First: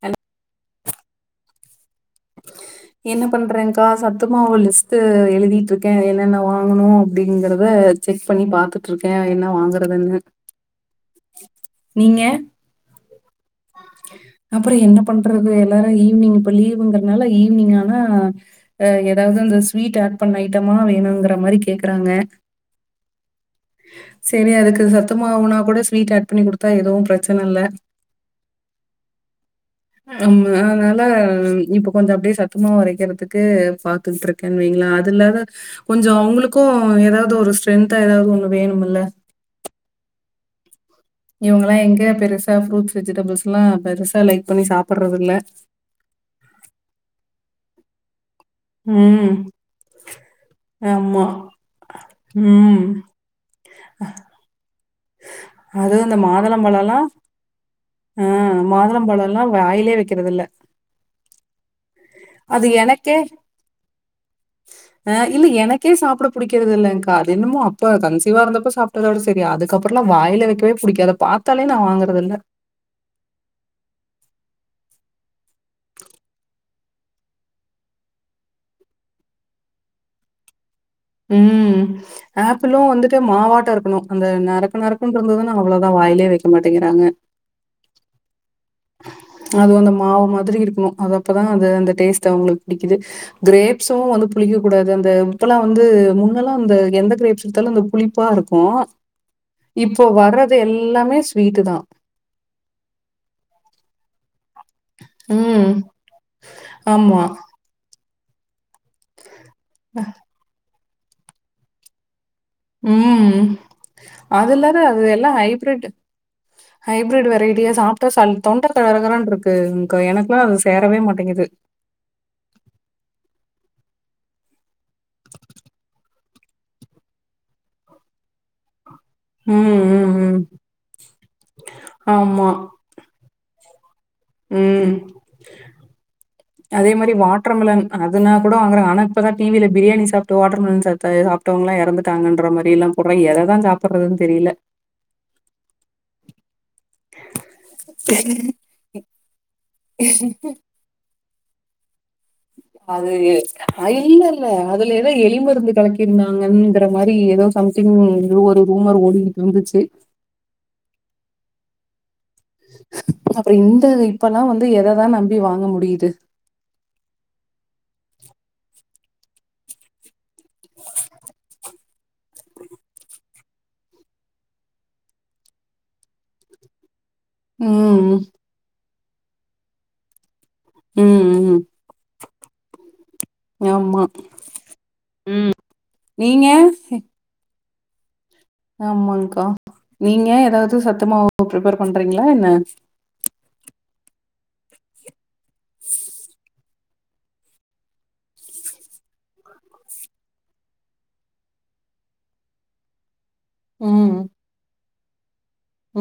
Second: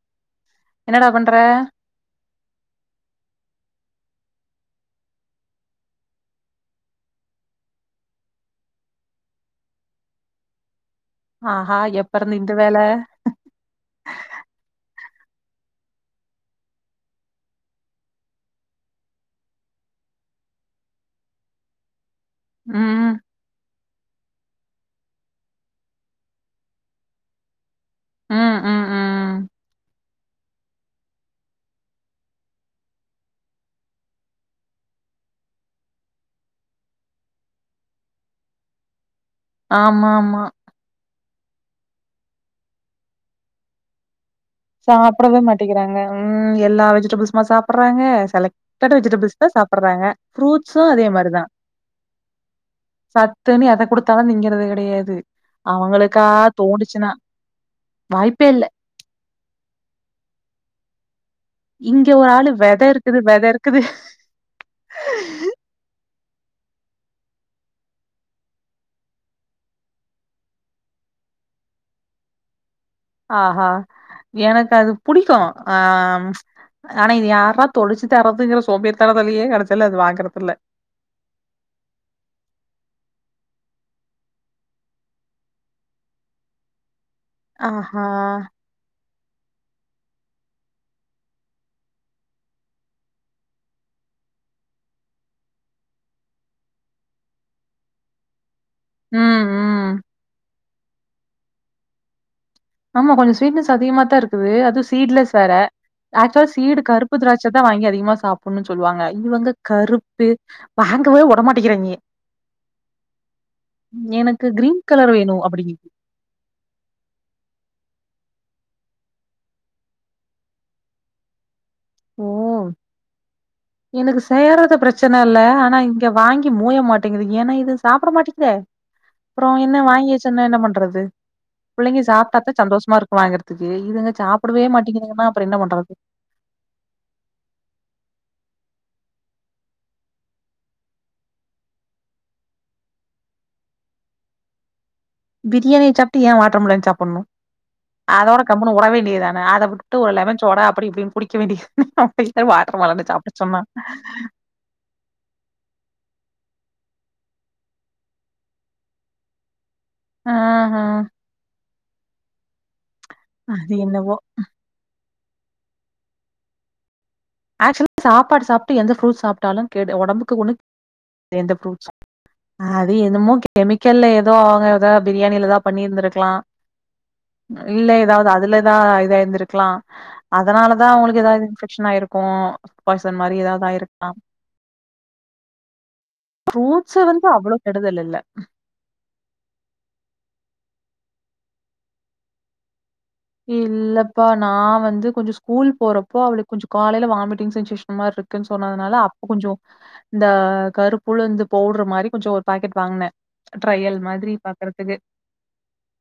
தண்ணி என்னடா பண்றே என்ன பண்றேன்கா சத்துமாவு லிஸ்ட்டு எழுதிட்ருக்கே என்னென்ன வாங்கணூ அப்டிங்குறத செக் பண்ணி பாத்துட்ருக்கே என்ன வாங்குறதுன்னு ஆஹா எப்பருந்து இந்த வேலே அப்றோ என்ன பண்றது எல்லாரு ஈவினிங் இப்ப லீவுங்கறனால ஈவினிங்கானா ஆ ஏதாவது அந்த ஸ்வீட் ஆட் பண்ண ஐட்டமா வேணுங்குற மாரி கேக்குறாங்க ம் செரி அதுக்கு சத்துமாவு உணவு கூட ஸ்வீட் ஆட் பண்ணி குடுத்தா எதுவு பிரச்சன இல்ல ஆ ஆ ஆ ஆமா அதனால இப்ப கொஞ்சோ அப்டியே சத்தமாவு அரைக்கிறதுக்கு பா த்துகுட்ருக்கன் வைங்களே அதுலதா கொஞ்சோ அவங்களுக்கு ஏதாவது ஒரு ஸ்ட்ரென்தா ஏதாவது ஒண்ணு வேணுமில்ல ஆமாமா இவங்கலா எங்கயா பெருசா ஃப்ரூட்ஸ் வெஜிடெபிள்ஸுலா பெருசா லைக் பண்ணி சாப்பிடுறதில்ல. சாப்டவே மாட்டேக்கிறாங்க ம் எல்லா வெஜிடெபுள்ஸ்மா சாப்புட்றாங்க செலக் டட் ம். வெஜிடெபிள்ஸ்தா சாப்புட்றாங்க ஃப்ரூட்ஸு அதே ஆமா. மாரிதா ம். சத்துனு எத குடுத்தாலு திங்கிறது கெடையாது அதுவும் இந்த அவங்களுக்கா மாதுளம்பழம்லாம் தோணுச்சினா ஆ மாதுளம்பழோலா வாயிலயே வைக்கிறதில்ல இங்க ஒரு ஆளு அது வெத இருக்குது வெத இருக்குது ஆ இல்ல எனக்கே சாப்புட புடிக்கிறதில்லங்கா அது என்னமோ அப்ப கன்சிவா இருந்தப்ப சாப் ட்டதோட சரி அதுக்கப்றோலா வாயில வைக்கவே புடிக்காது அத பாத்தாலே நா வாங்குறதில்ல ஆஹா எனக்கது புடிக்கு ஆம் ஆனா இது யாரா தொலிச்சி தரதுங்குற சோம்பேறி தனத்துலயே கடைசீல அது வாங்குறதில்ல ம் ஆப்பிளு வந்துட்டு மாவாட்ட இருக்கணு அந்த நரக்க நறுக்குன்றந்ததுனா அவ்ளவுதா வாயிலயே வெய்க்க மாட்டேங்கிறாங்க ஆ ஹா அது அந்த மாவு மாத்ரி இருக்கணு அது அப்பதா அது அந்த டேஸ்ட்டு அவுங்களுக்கு புடிக்குது க்ரேப்ஸு வந்து புளிக்க கூடாது அந்த இப்பெல்லா வந்து முன்னெலா அந்த எந்த க்ரேப்ஸ் வித்தாலு அந்த புளிப்பா இருக்கு ம் ம் இப்போ வர்றது எல்லாமே ஸ்வீட்டு தா ஆமா கொஞ்ச ஸ்வீட்னஸ் அதிகமா தா இருக்குது அது சீட்லஸ் வேற ம். ஆக்சுலா சீடு கருப்பு ஆமா. திராட்ச இதா வாங்கி அதிகமா சாப்புட்ன்னு சொல்லுவாங்க இவுங்க கருப்பே வாங்கவே உடமாட்டிக்கிறாய்ங்க ம். எனக்கு அது இல்லாத கிரீன் கலர் வேணு அப்டி ஹைபிரிட் வெரைட்டியா சாப்பிட்டா ச தொண்ட கரகரான்ட்ருக்கு இங்க எனக்குல்லா அது சேரவே மாட்டிங்குது ஓ எனக்கு செய்றது பிரச்சன இல்ல ஆனா இங்க வாங்கி மூய மாட்டேங்குது ஏனா இது சாப்பிட மாட்டிக்குதே அப்றோ ம், என்ன வாங்கி ம், வெச்சி ம். என்ன என்ன பண்றது பிள்ளைங்க ஆமா. சாப்ட்டாத்தா சந்தோஷமா இருக் கு வாங்குறதுக்கு இதுங்க சாப்பிடவே ம். மாட்டிங்கிதுங்கன்னா அப்றோ என்ன பண்றது அதே மாரி வாட்டர்மிலன் அதனா கூட வாங்குறங்க ஆனா இப்பதா டி வி யில பிரியாணி சாப்ட்டு வாட்டர்மெலன் ச சாப்ட்டா எதோ சாப்ட்டவங்கல்லா எறந்துட்டாங்கன்ற மாரி எல்லா போட்றாய் எததா சாப்பட்றதுன்னு தெரியல பிரியாணி சாப்பிட்டு ஏ வாட்டர் மெலன் சாப்பட்ணு அதோட கம்முனு உட வேண்டியதுதானே அத உட் ட்டு ஒரு லெமன் சோடா அப்டி இப்டின் குடிக்க வேண்டிய அப்ப [unintelligible] வாட்டர் மெலனு அது சாப்பிட சொன்னா அ இல்ல இல்ல அதுல எதோ எலிமருந்து கலக்கிருந்தாங்கங்கிற மாரி எதோ சம்திங் ரூமரு ரூமர் ஓடி இருந்துச்சு ஆ ஆ அப்றோ அது இந்த என்னவோ இப்பல்லா வந்து எததா நம்பி வாங்க முடியிது ஆக்சுவல சாப்பாடு சாப்ட்டு எந்த ஃப்ரூட் சாப்பாலு கேடு ஒடம்புக்குக்கு ஒன்னு எந்த ப்ரூட்ஸு அது என்னமோ கெமிக்கல்ல எதோ அவுங்க எதோ பிரியாணியிலதா பண்ணிருந்திருக்கலா இல்ல ம் எதாவ்து அதுலதா இதாயிருந்திருக்லா அதனாலதா அவுங்களுக்கு ம் எதாவ்து ம் இன்ஃபெக்ஷன் ஆயிரு க்கு பாயிசன் மாரி எதாவ்து ஆமா. ஆயிருக்லா ம் நீங்க? ஃப்ரூட்ஸு வந்து அவ்ளோ கெடுதல் இல்ல ஆமாங்க்கா நீங்க எதாவ்து சத்தமாவு ப்ரிப்ஃபர் பண்றீங்ளா என்ன இல்லப்பா நா வந்து கொஞ்ச ஸ்கூல் போறப்போ அவளுக் கொஞ்ச காலைல வாமிட்டிங் செஞ்ஷேசன் மார் இருக்குன் சொன்னதுனால அப்போ கொஞ்சோ இந்த கருப்புலுந்து பவுட்ரு மாரி கொஞ்சோ ஒரு பாக்கெட் வாங்னே ட்ரையல் ம் மாத்ரி பாக்கற்துக்கு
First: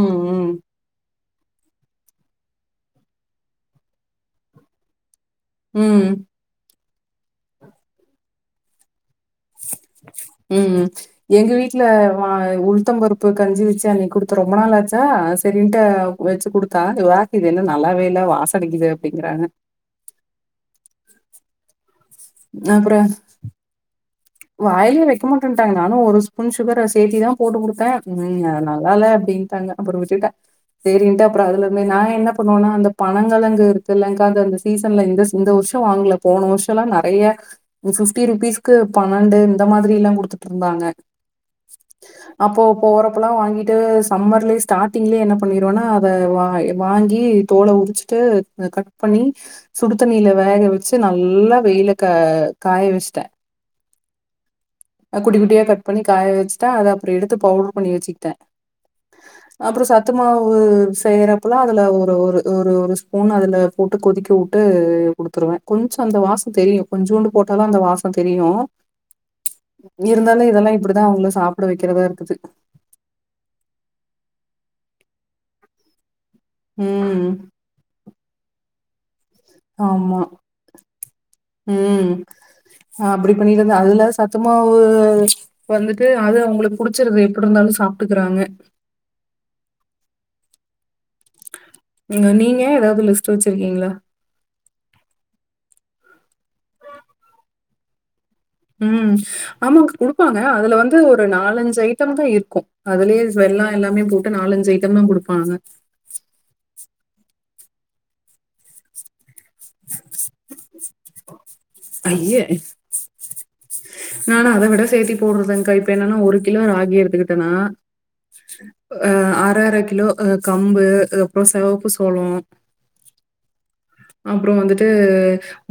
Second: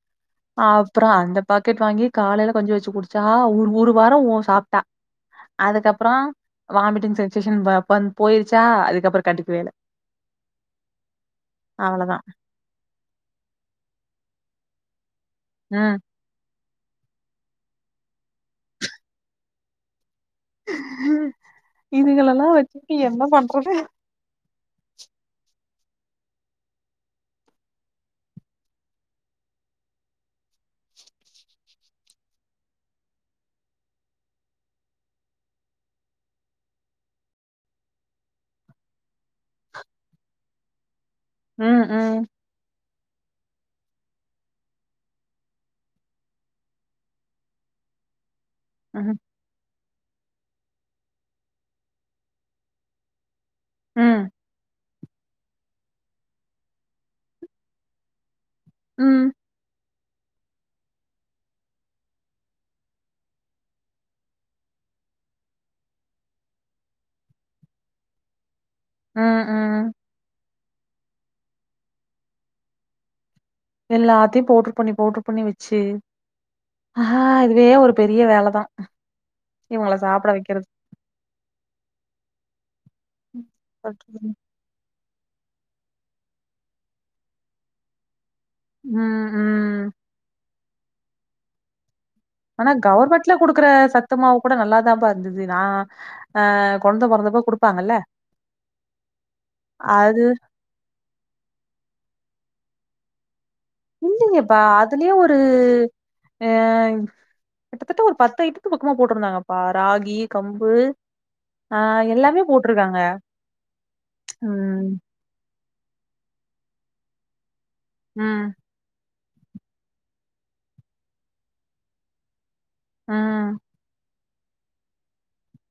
ம் ம் ஆப்றோ அந்த பாக்கெட் வாங்கி காலைல கஞ்சி வெச்சு குடிச்சா ஒரு ஒரு வாரோ உ சாப்ட்டா ம். அதுகப்றோ வாமிட்டிங் சென்சேஷன் வ பந் போயிரிச்சா அதுகப்றோ கட் ம் எங்க வீட்ல வ அவ்வளதான். உள்தம்பரு ப்பு கஞ்சி வெச்சு அன்னிக் குடுத்த ரொம்ப நாளாச்சா செரின்டு ம். வெச்சி குடுத்தா இவாக் இது என்ன நல்லாவே இல்ல வாசடிக்குது அப்டிங்குறாங்க இதுகலெல்லா வெச்சுக்ட்டு என்ன பண்றது வாய்லியே வெக்க மாட்டேன்ட்டாங்க நானு ஒரு ஸ்பூன் சுகர சேத்திதா போட்டு குடுத்தே ம் அது நல்லாலே அப்டின்டாங்க அப்றோ விட்டுட்டே சேரின்ட்டு அப்றோ அதலருந்து நா என்ன பண்ணுவன்னா அந்த பணங்கெழங்கு இருக்குல்லங்க்கா அது அந்த சீசன்ல இந்த ஸ் இந்த வர்ஷோ வாங்ல போன வருஷல்லா நறைய இந்த ஃப்டி ருபீஸ்க்கு பன்னண்டு இந்த மாதிரி எல்லா குடுத்துட்ருந்தாங்க ம், ம். அப்போ போறப்பல்லா வாங்கிட்டு சம்மர்லயே ஸ்டாடிங்லயே என்ன பண்ணிருவன்னா அத வா வாங்கி தோல உறிச்சுட்டு அத கட் ம், பண்ணி சுடு தண்ணில வேக வெச்சு நல்லா வெயில்ல க காய வெஸ்ட்டே ம் அ குட்டி குட்டியா கட் பண்ணி காய வெச்சுட்டே அத அப்றோ எடுத்து பவுட்ரு பண்ணி வெச்சுக்கிட்டே ம், அப்றோ ச த்துமாவு செய்றப்பல்லா அதுல ஒரு ஒரு ஒரு ஒரு ஸ்பூன் அதுல போட்டு கொதிக்க உட்டு குடுத்துருவே கொஞ்சோ அந்த வாசோ தெரியு கொஞ்சூண்டு போட்டாலு அந்த வாசோ தெரியு ம் உம் இருந்தாலு இதெல்லா இப்பிடிதா அவுங்ள சாப்ட வெக்கிறதா இருக்குது எல்லாத்தையு பவுட்ரு பண்ணி பவுட்ரு பண்ணி வெச்சி ஆ ம். அதுவே ஒரு பெரிய வேலதா இவங்கள ஆமா சாப்ட வைக்கிறது உம் அப்டி பண்ணிற்றதா அதுல்லாத சத்து மாவு வந்துட்டு அது அவுங்ளுக்கு புடிச்சிறுது எப்டி இருந்தாலு சாப்ட்டுக்குறாங்க ம் ம் ம் நீங்க ஆனா ஏதாவது லிஸ்ட் கவுர்மெண்ட்ல குடுக்குற வச்சிருக்கீங்களா? சத் துமாவு கூட நல்லாதாம்பா இருந்துது நா ஆ கொழந்த பொறந்தப்ப குடுப்பாங்கல்ல உம் ஆமாங்க் அது குடுப்பாங்க அதுல வந்து ஒரு நாலஞ்சு ஐட்டம் தா இருக்கும் அதுலயே வெல்லோ எல்லாமே போட்டு இல்லைங்கப்பா நாலஞ்சு ஐட்டந்தா அதுலயே ஒரு குடுப்பாங்க அ கிட்டத்தட்ட ஒரு பத்து ஐட்டத்துக்கு பக்கமா போட்ருந்தாங்கப்பா ராகி கம்பு ஆ எல்லாமே போட்ருக்காங்க நானோ அத விட ம் சேத்தி போட்றதாங்க்கா இப்போ என்னன்னா ஒரு கிலோ ராகி எடுத்துக்கிட்டனா ம் அ அர அர கிலோ அ கம்பு அ அப்றோ செவப்பு சோளோ ம் அப்றோ வந்துட்டு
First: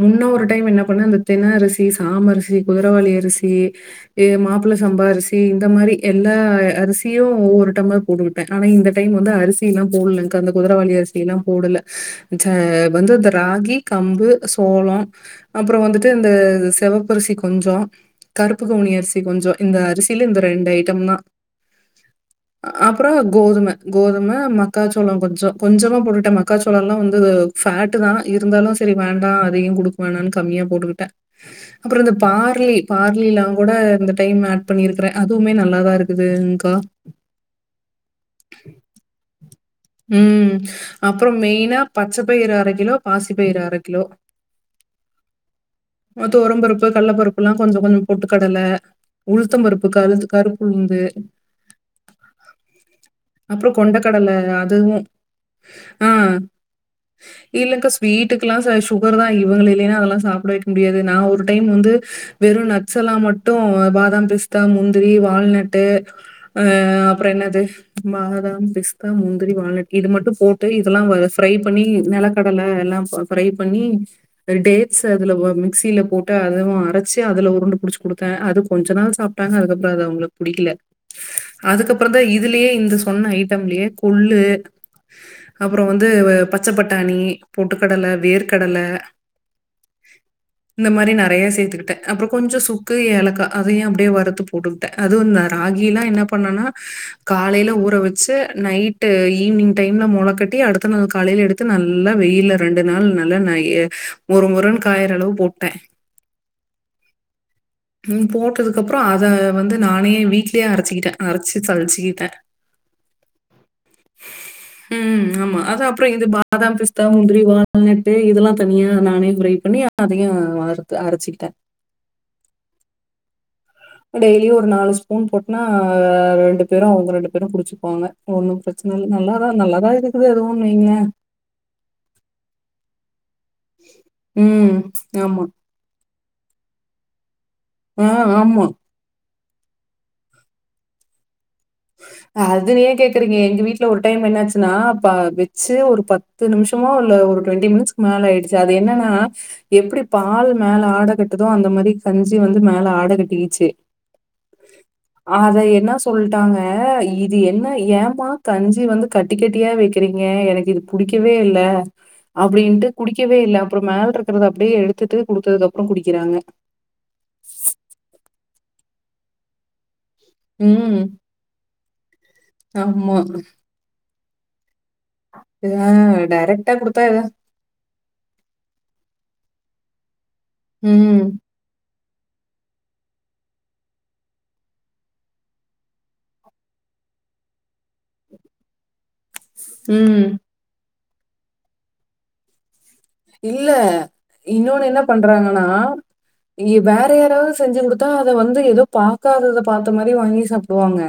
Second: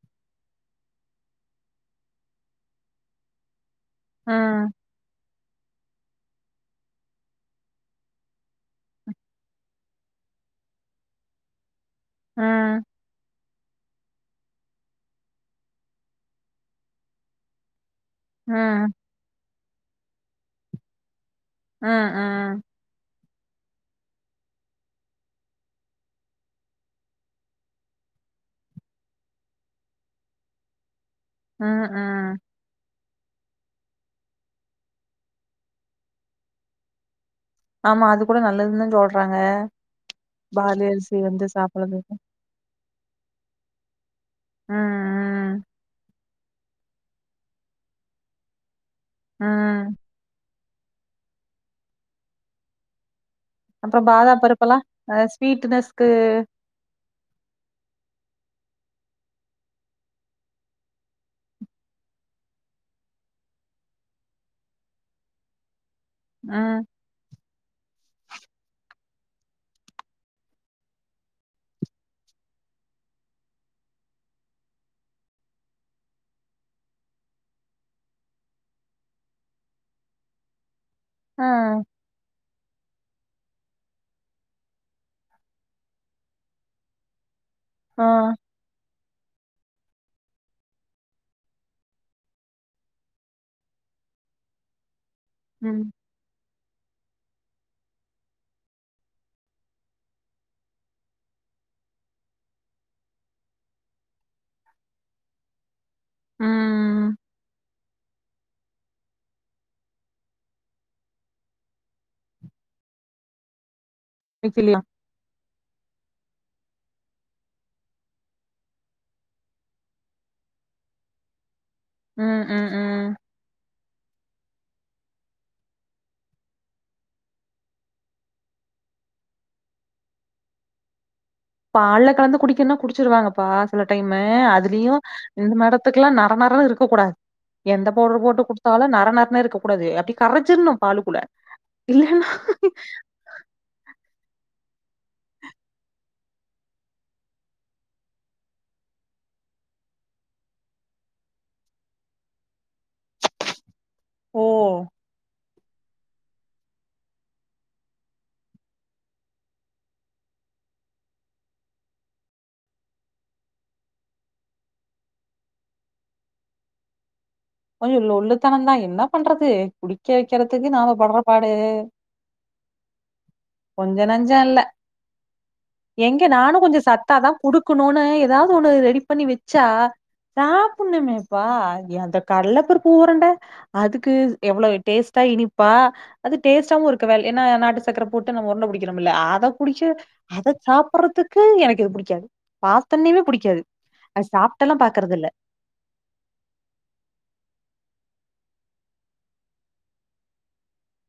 முன்ன ஒரு டைம் என்னா பண்ண இந்த தென அரிசி சாம அரிசி குதிரவாலி அரிசி ஏ ம் மாப்ள சம்பா அரிசி இந்த மாறி எல்லா அ அரிசியு ஒவ்வொரு டைம்ளர் போட்டுக்குட்டே ஆனா இந்த டைம் வந்து அரிசி சில்லா போட்லங்க்கா அந்த குதிரவாலி அரிசில்லா போடல ச்ச ம் தோ இந்த ராகி கம்பு சோளோ அப்பறோ வந்துட்டு இந்த செவப்பரிசி கொஞ்சோ கருப்பு கவுனி ம் அரிசி கொஞ்சோ இந்த அரிசில இந்த ரெண்டு ஐட்டம் தா ம் ம் அப்றோ கோதும கோதும மக்காச்சோளோ கொஞ்சோ கொஞ்சமா போட்டுகிட்டே மக்காச்சோளோ எல்லா வந்து ஃபேட்டு தா இருந்தாலு சரி வேண்டா அதிகோ குடுக்க வேணான்னு கம்மியா போட்டுக்கிட்டே ம் அப்றோ இந்த ம் பார்லி பார்லில்லா கூட இந்த டைம் ஹேட் பண்ணியிருக்கறே அதுவுமே நல்லாதா இருக்குதுங்க்கா ஆமா அது கூட நல்லதுன்னு தா சொல்றாங்க உம் பாலி அரிசி அப்றோ வந்து மெயினா சாப்புட்றதுக்கு பச்ச பயிறு அர கிலோ பாசி பயிறு அர கிலோ உம் உம் துவரம் பருப்பு கல்ல பருப்பு எல்லா கொஞ்ச கொஞ்சோ பொட்டு கடல ம் உளுத்தம் ம் பருப்பு கருத்து கருப் உளுந்து அப்றோ கொண்ட கடல யாது ப்பா அ ஸ்வீட்டுனஸ்க்கு இல்லைங்க்கா ஸ்வீட்டுக்கெல்லா சாய் சுகர் தா இவங்கள இல்லைன்னா அதெல்லா சாப்பிட வெக்க முடியாது நா ஒரு டைம் வந்து வெறு நட்ஸெல்லா மட்டு பாதாம் பிஸ்தா முந்திரி வால்நட் டு ஆ ம் அப்பறோ என்னது பாதாம் பிஸ்தா முந் திரி வால்நட் இது மட்டு போட்டு இதெல்லா வ ஃப்ரை பண்ணி நெலக்கடல எல்லா ப ஃப்ரை பண்ணி டேட்ஸ் அதுல ஒ மிக்சியில போட்டு அதுவு அரைச்சி அதுல உருண்டு புடிச்சி கொடுத்தே அது கொஞ்ச நாள் சாப் ட்டா ங்க அதுக்கப்பறோ அது அவங்களுக்கு புடிக்கல ஆ அதுக்கப்பறோ தா இதுலயே இந்த சொன்ன ஐட்டம்லியே கொள்ளு அப்பறோ வந்து பச்ச பட்டாணி ஆ போட்டுக்கடல வேர் கடல இந்த மாரி நெறைய சேத்துக்கிட்ட அப்பறோ கொஞ்சோ சுக்கு ஏலக்கா அதையு அப்டியே வருத்து போட்டுக்கிட்ட அதுதா ம் ராகில்லா என்ன பண்ணனா காலைல ஊற வச்சி நைட் டு ஈவினிங் டைம்ல மொள கட்டி அடுத்த நாள் காலையில எடுத்து நல்லா வெயில ரெண்டு நாள் நல்லா நை மொறு மொறுனு காயிற அளவு போட்ட ம் ம் ம் ம் போட்டதுக்கு அப்றோ அத வந்து நானே வீட்லயே அரைச்சக்கிட்டே அரைச்சி சலுச்சிக்கிட்ட இதில்லே ம் ஆமா அது அப்பறோ இது பாதாம் பிஸ்தா முந்திரி வால்நட்டு் இதெல்லா தனியா நானே ப்ரை பண்ணி அதயு வறுத்து அரைச்சிக்கிட்ட ம் ம் ம் டெய்லியு ஒரு நாலு ஸ்பூன் போட்டனா ரெண்டு பேரு அவுங்க ரெண்டு பேரு குடிச்சுக்குவாங்க ஒண்ணு பிரச்சன இல்ல நல்லாதா நல்லாதா இருக்குது அதுவோன்னு வைங்கலே பால்ல கலந்து குடிக்கனா குடிச்சிருவாங்கப்பா சில டைமு ம். அதுலயு ஆமா. இந்த மேட த்துகல்லா நர நர இருக்கக் கூடாது எந்த ஆ பவுடர் போட்டு ஆமா. குடுத்தாலோ நர நர இருக்க கூடாது அப்டி கரைச்சின்னோ பாலுக்குள்ள் அது ஏ கேக் றீங்க எங்க வீட்டுல ஒரு டைம் என்னாச்சுன்னா வச்சி ஒரு பத்து நிமிஷமோ இல்ல ஒரு டுவென்டி மினிட்ஸ் மேல ஆயிடுச்சி அது என்னன்னா எப்டி பால் மேல ஆடகட்டுதோ அந்த மாரி கஞ்சி வந்து மே ல ஆட கட்டி கிச்சி ஓ அத என்ன சொல் ட்டாங்க இது என்ன ஏமா கஞ்சி வந்து கட்ட கட்டியா வெக்கிறீங்க எனக்கு இது புடிக்கவே இல்ல அப்டின்ட்டு குடிக்கவே இல்ல அப்பறோ மேல இருக்கறத அப்டியே எடுத்துட்டு குடுத்ததுக் அப்பறோ குடிக்கறாங்க கொஞ்சோ லோல்லுத்தனம் தா என்ன பண்றது குடிக்க வைக்கறதுக்கு நாம ம். படுற பாடு ஆமா கொஞ்ச நஞ்சோ இல்ல ஆ எங்க நானோ டைரக்ட்டா கொஞ்சோ குடுத்தா சத்த எதா தா குடுக்க ன்னு ஏதாவது ஒண்ணு ரெடி பண்ணி வச்சா ம். சாப்பண்ணமேப்பா அந்த கல்லப்பருப்பு உருண்ட அதுக்கு எவ்ளோ டேஸ்டா இனிப்பா அது டேஸ்டாவு இருக்க வே ஏன்னா நாட்டு சக்கர போட்டு நம்ம உருண்ட புடிக்கோரோல்ல அ த புடிக்கல ம். அத சாப்பறதுக்கு எனக்கு இது பிடிக்காது பாத்தோண்ணையுமே புடிக்காது அத சாப்ட்டு எல்லா பாக்குறது இல்ல ஆனா இங்க வேற யாராவது செஞ்சு குடுத்தா அத வந்து ஏதோ பாக்காதத பாத்தா மாரி வாங்கி சாப்டுவாங்க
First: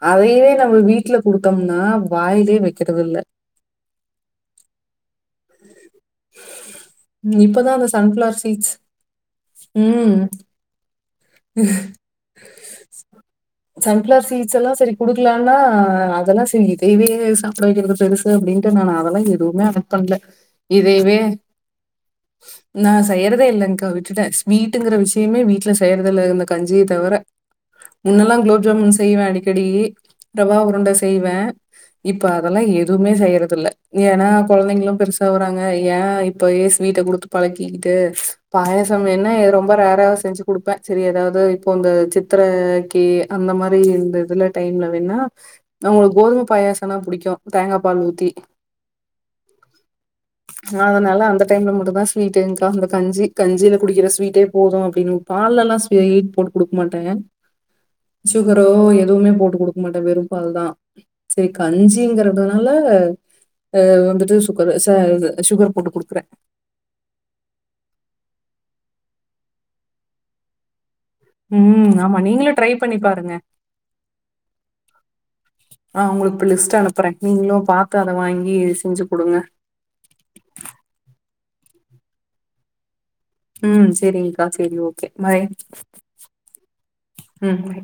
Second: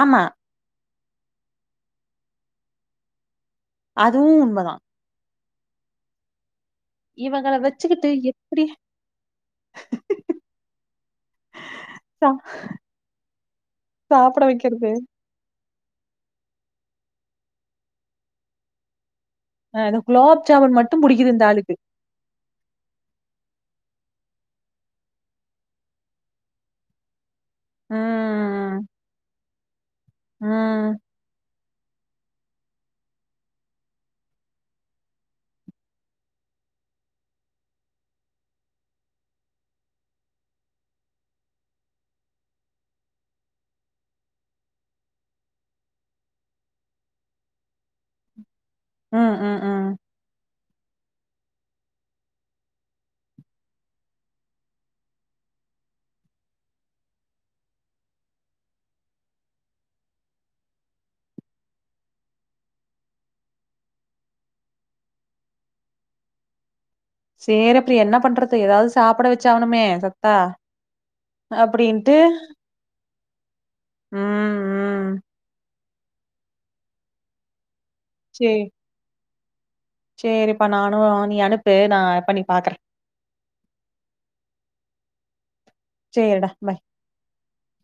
ஆமா அதையே நம்ம வீட்டுல குடுத்தோம்னா வாயிலே வெக்கறது இல்ல அதுவு உண்மதா இவங்கள இப்பதா அந்த வெச்சுக்கிட்டு சன்ஃப்ளார் எப்டி சீட்ஸ் ம் சா சன்ஃப்ளார் சாப்ட சீட்ஸ்ஸல்லா வெக்கிறது சரி குடுத் ல்லாண்டா அதெல்லா சரி இதயவே சாப்ட வெக்கிறது பெருசு அப்டின்ட்டு நா அதெல்லா எ துமே அ அத இந்த பண்ல குலாப் ஜாமுன் மட்டு இதயவே புடிக்குது இந்த ஆளுக்கு நா செய்யறதே இல்லங்க்கா விட்டுட்ட ஸ்வீட்டுங்குற விஷயமே வீட்ல செய்யற இதுல்ல இந்த கஞ்சிய தவர முன்னல்லா குலோப் ம் ஜாமுன் செய்வ அடிக்கடி ரவா உருண்ட ம் செய்வ இப்ப அதெல்லா எதுவுமே செய்யறதுல்ல ஏன்னா கொழந்தைங்களு பெருசாவுறாங்க ஏ இப் இப்பயே ஸ்வீட்ட குடுத்து பழக்கிக்கிட்டு பாயாசோ வேண்ணா ரொம்ப ரேர்ரா செஞ்சு குடுப்ப செரி ஏதாவது இப்போ இந்த சித்தரக்கி அந்த மாரி இந்த இதுல டைம்ல வேணா அவுங்களுக்கு கோதும பாயாசோன்னா புடிக்கு தேங்கா பால் ஊத்தி ம் ம் ம் அதனால அந்த டைம்ல மட்டுதா ஸ்வீட்டுங்கா அந்த கஞ்சி கஞ்சியில குடிக்கிற ஸ்வீட்டே போது அப்டின்னு பால்லல்லா ஸ் ஸ்வீட் போட்டு குடுக்க மாட்ட சுகரோ எதுவுமே போட்டு குடுக்க மாட்ட வெறு பால் தா சரி கஞ்சிங்கறதுனால அ வந்துட்டு சுகரு ச இது சுகர் போட்டு குடுக்குற சேர் அப்றோ என்ன பண்றது ஏதாவது சாப்ட வச்சாவனுமே சத்தா ம் அப்டின்ட்டு ஆமா நீங்களு ட்ரை பண்ணி பாருங்க ம் ம் அ உங்களுக்கு இப்ப லிஸ்ட் அனுப்புற நீங்களு பாத்து அத வாங்கி செஞ்சு குடுங்க செரிப்பா நானு நீ அனுப்பு நா பண்ணி பாக்குற ம் செரிங்கக்கா சரி ஓகே பாய் சேரிடா பாய் ம் பாய்